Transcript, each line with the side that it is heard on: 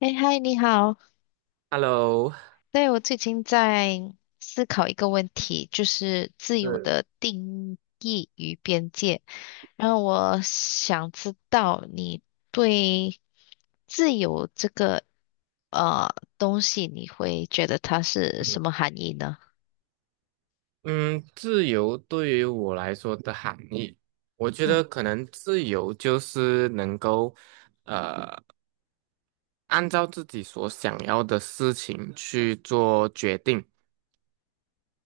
left: 哎，嗨，你好。
right: Hello，
left: 对，我最近在思考一个问题，就是自由的定义与边界。然后我想知道你对自由这个呃东西，你会觉得它是什
right: 嗯
left: 么含义呢？
right: 嗯，自由对于我来说的含义，我觉得
left: 嗯
right: 可能自由就是能够按照自己所想要的事情去做决定。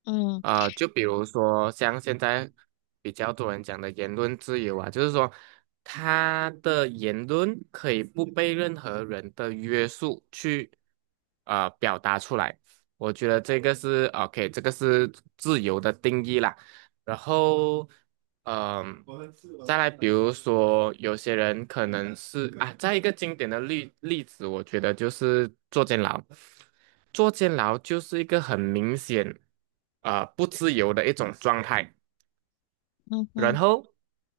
left: 嗯
right: 就比如说像现在比较多人讲的言论自由啊，就是说他的言论可以不被任何人的约束去表达出来。我觉得这个是 OK，这个是自由的定义啦。然后，嗯、再来，比如说有些人可能是啊，再一个经典的例子，我觉得就是坐监牢。坐监牢就是一个很明显不自由的一种状态。
left: 嗯
right: 然
left: 哼。
right: 后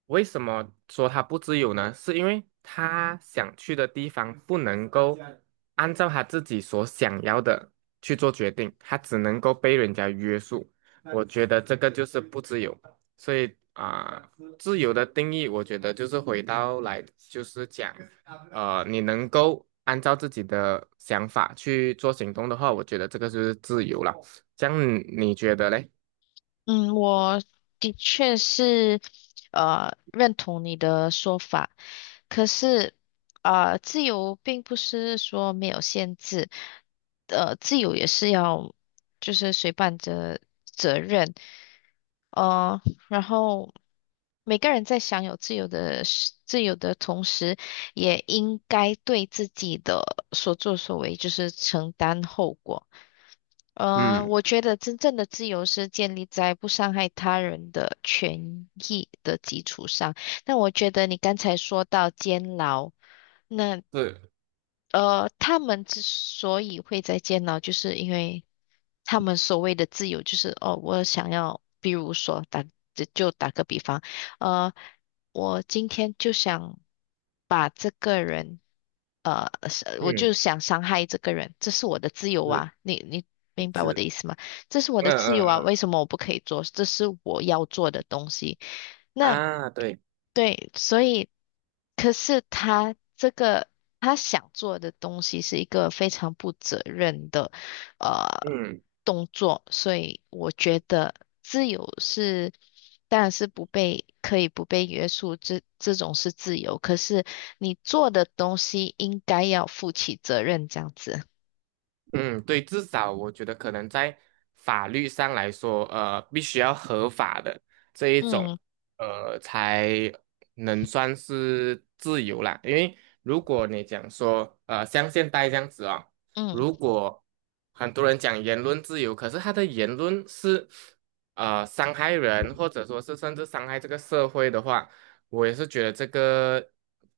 right: 为什么说他不自由呢？是因为他想去的地方不能够按照他自己所想要的去做决定，他只能够被人家约束。我觉得这个就是不自由。所以自由的定义，我觉得就是回到来，就是讲，你能够按照自己的想法去做行动的话，我觉得这个就是自由了。这样你觉得嘞？
left: 嗯，我的确是认同你的说法，可是啊，自由并不是说没有限制，自由也是要就是随伴着责任，呃，然后每个人在享有自由的同时，也应该对自己的所作所为就是承担后果。
right: 嗯，
left: 我觉得真正的自由是建立在不伤害他人的权益的基础上。那我觉得你刚才说到监牢，那
right: 是。
left: 他们之所以会在监牢，就是因为他们所谓的自由，就是哦，我想要，比如说打，就打个比方，呃，我今天就想把这个人，是我就
right: 嗯，
left: 想伤害这个人，这是我的自由
right: 是
left: 啊，你明白我的
right: 是。
left: 意思吗？这是我
right: 嗯
left: 的自由
right: 嗯
left: 啊，
right: 嗯。
left: 为什么我不可以做？这是我要做的东西。那
right: 啊，对。
left: 对，所以可是他这个他想做的东西是一个非常不责任的呃
right: 嗯
left: 动作，所以我觉得自由是当然是不被可以不被约束，这种是自由，可是你做的东西应该要负起责任，这样子。
right: 嗯，对，至少我觉得可能在法律上来说，必须要合法的这一种，
left: 嗯
right: 才能算是自由啦。因为如果你讲说，像现在这样子哦，
left: 嗯。
right: 如果很多人讲言论自由，可是他的言论是伤害人，或者说是甚至伤害这个社会的话。我也是觉得这个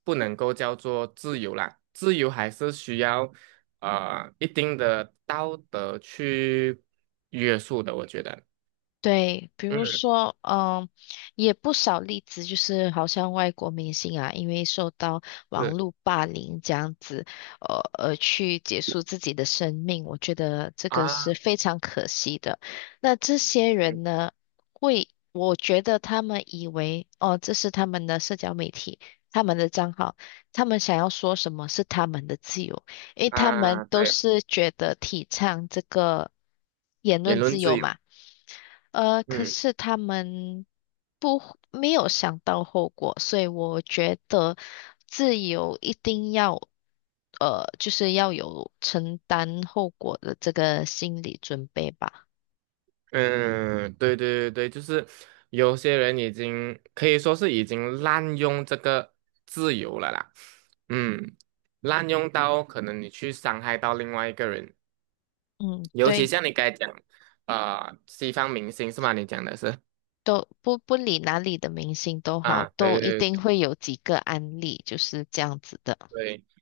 right: 不能够叫做自由啦，自由还是需要一定的道德去约束的，我觉得。
left: 对，比如
right: 嗯，
left: 说，嗯，也不少例子，就是好像外国明星啊，因为受到网
right: 是
left: 络霸凌这样子，而去结束自己的生命，我觉得这个是
right: 啊。
left: 非常可惜的。那这些
right: 嗯，
left: 人呢，会，我觉得他们以为，哦，这是他们的社交媒体，他们的账号，他们想要说什么是他们的自由，因为他们
right: 啊，
left: 都
right: 对，
left: 是觉得提倡这个言
right: 言
left: 论
right: 论
left: 自
right: 自
left: 由
right: 由。
left: 嘛。可
right: 嗯
left: 是他们不没有想到后果，所以我觉得自由一定要，就是要有承担后果的这个心理准备吧。
right: 嗯，对对对对，就是有些人已经可以说是已经滥用这个自由了啦。嗯，滥用到可能你去伤害到另外一个人。
left: 嗯，
right: 尤其
left: 对，
right: 像你刚才讲，西方明星是吗？你讲的是
left: 都不理哪里的明星都好，
right: 啊，
left: 都
right: 对
left: 一
right: 对
left: 定
right: 对。
left: 会有几个案例就是这样子的。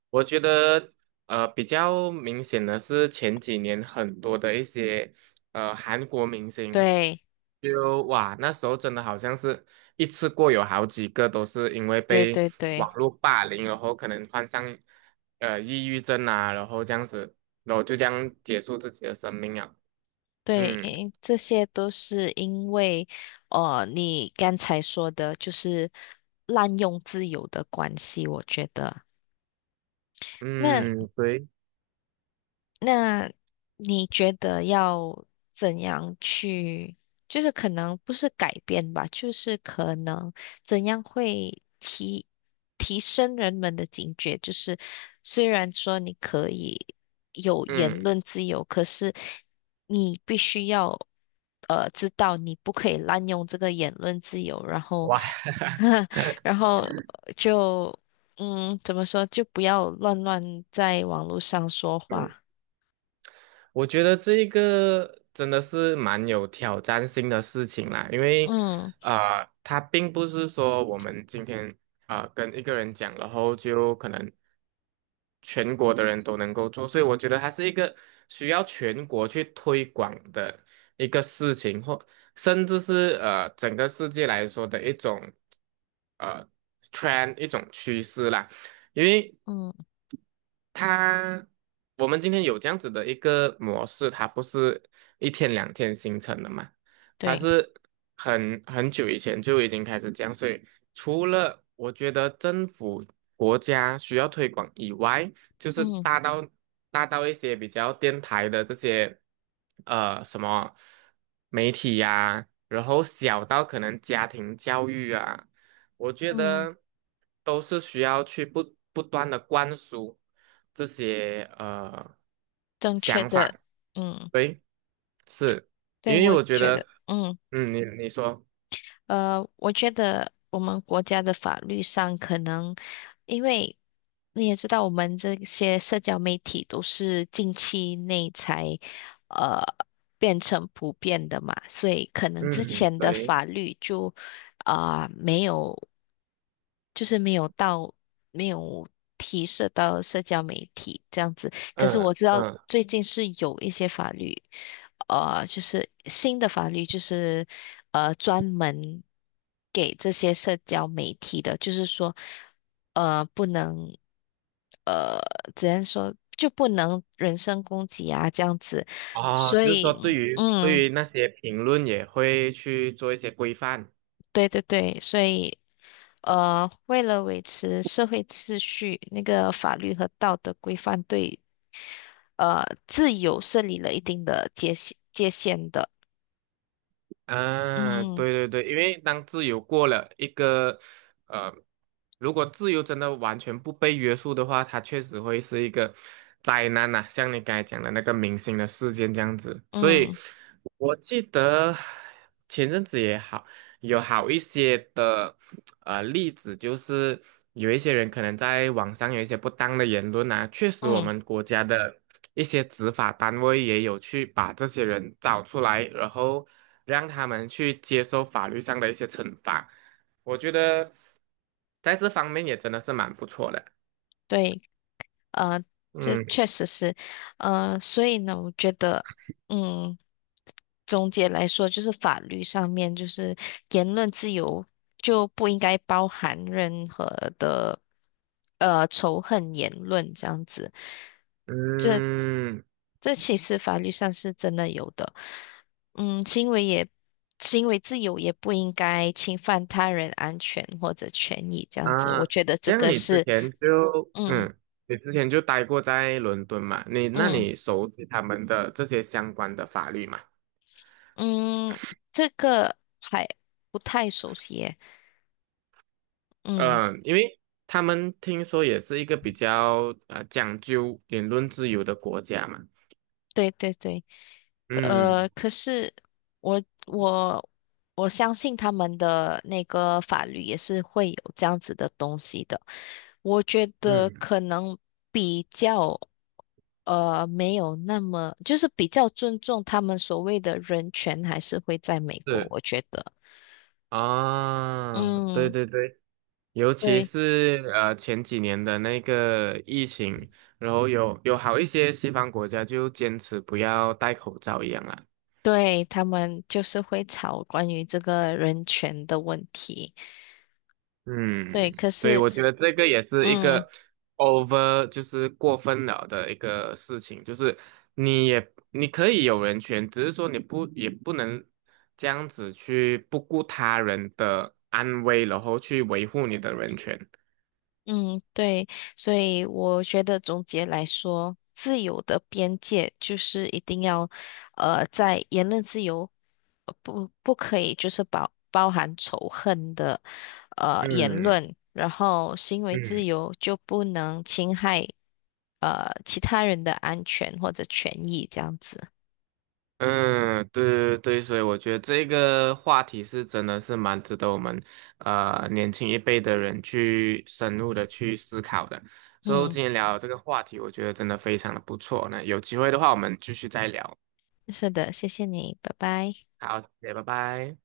right: 我觉得比较明显的是前几年很多的一些韩国明星，
left: 对，
right: 就哇那时候真的好像是一次过有好几个都是因为
left: 对
right: 被
left: 对对。
right: 网络霸凌，然后可能患上抑郁症啊，然后这样子，然后就这样结束自己的生命啊。
left: 对，
right: 嗯
left: 诶这些都是因为，你刚才说的就是滥用自由的关系，我觉得。那
right: 嗯，对。
left: 那你觉得要怎样去，就是可能不是改变吧，就是可能怎样会提升人们的警觉？就是虽然说你可以有言
right: 嗯，
left: 论自由，可是你必须要知道你不可以滥用这个言论自由，然后
right: 哇。
left: 然后就嗯怎么说，就不要乱乱在网络上说
right: 嗯。
left: 话。
right: 我觉得这一个真的是蛮有挑战性的事情啦，因为
left: 嗯
right: 它并不是说我们今天跟一个人讲，然后就可能全国的人都能够做，所以我觉得它是一个需要全国去推广的一个事情，或甚至是整个世界来说的一种呃 t r 一种趋势啦，因为
left: 嗯，
right: 它我们今天有这样子的一个模式，它不是一天两天形成的嘛。它
left: 对，
right: 是很久以前就已经开始这样，所以除了我觉得政府国家需要推广以外，就是
left: 嗯
right: 大到一些比较电台的这些什么媒体呀、然后小到可能家庭教育啊。我觉
left: 嗯，
right: 得都是需要去不断的灌输这些
left: 正确
right: 想
left: 的，
right: 法。
left: 嗯，
right: 对，是因
left: 对，
right: 为
left: 我
right: 我觉
left: 觉得，
right: 得，
left: 嗯
right: 嗯，你你说。
left: 我觉得我们国家的法律上可能，因为你也知道，我们这些社交媒体都是近期内才呃变成普遍的嘛，所以可能之
right: 嗯，
left: 前的
right: 对。
left: 法律就啊、没有。就是没有到没有提涉到社交媒体这样子。可是我
right: 嗯
left: 知道
right: 嗯，
left: 最近是有一些法律，就是新的法律，就是专门给这些社交媒体的，就是说不能呃只能说就不能人身攻击啊这样子。
right: 哦，
left: 所
right: 就是说
left: 以
right: 对于
left: 嗯，
right: 对于那些评论也会去做一些规范。
left: 对对对，所以。呃，为了维持社会秩序，那个法律和道德规范对自由设立了一定的界限的。
right: 啊，
left: 嗯
right: 对对对，因为当自由过了一个，呃，如果自由真的完全不被约束的话，它确实会是一个灾难呐、像你刚才讲的那个明星的事件这样子，所以
left: 嗯
right: 我记得前阵子也好。有好一些的例子，就是有一些人可能在网上有一些不当的言论啊，确实我
left: 嗯，
right: 们国家的一些执法单位也有去把这些人找出来，然后让他们去接受法律上的一些惩罚。我觉得在这方面也真的是蛮不错的。
left: 对，呃，这
right: 嗯
left: 确实是，所以呢，我觉得，嗯，总结来说，就是法律上面就是言论自由就不应该包含任何的仇恨言论这样子。这。
right: 嗯。
left: 这其实法律上是真的有的。嗯，行为也行为自由也不应该侵犯他人安全或者权益，这样子，我
right: 啊，
left: 觉得这
right: 像
left: 个
right: 你之
left: 是，
right: 前就
left: 嗯
right: 嗯，你之前就待过在伦敦嘛？你那
left: 嗯
right: 你熟悉他们的这些相关的法律嘛？
left: 嗯，这个还不太熟悉耶。嗯，
right: 嗯，因为他们听说也是一个比较讲究言论自由的国家嘛。
left: 对对对。
right: 嗯
left: 可是我我相信他们的那个法律也是会有这样子的东西的。我觉得
right: 嗯，
left: 可能比较没有那么，就是比较尊重他们所谓的人权，还是会在美国，
right: 是
left: 我觉得。
right: 啊，对
left: 嗯，
right: 对对，尤其
left: 对
right: 是前几年的那个疫情，然后有好一些西方国家就坚持不要戴口罩一样啊。
left: 对，他们就是会吵关于这个人权的问题。对，
right: 嗯，
left: 可
right: 对，
left: 是
right: 我觉得这个也是一
left: 嗯。
right: 个 over，就是过分了的一个事情，就是你也你可以有人权，只是说你不也不能这样子去不顾他人的安危，然后去维护你的人权。
left: 嗯，对，所以我觉得总结来说，自由的边界就是一定要，在言论自由，不不可以就是包含仇恨的，言
right: 嗯
left: 论，然后行为自
right: 嗯。
left: 由就不能侵害其他人的安全或者权益这样子。
right: 嗯，对对对，所以我觉得这个话题是真的是蛮值得我们年轻一辈的人去深入的去思考的。所以
left: 嗯，
right: 今天聊这个话题，我觉得真的非常的不错。那有机会的话，我们继续再聊。
left: 是的，谢谢你，拜拜。
right: 好，谢谢，拜拜。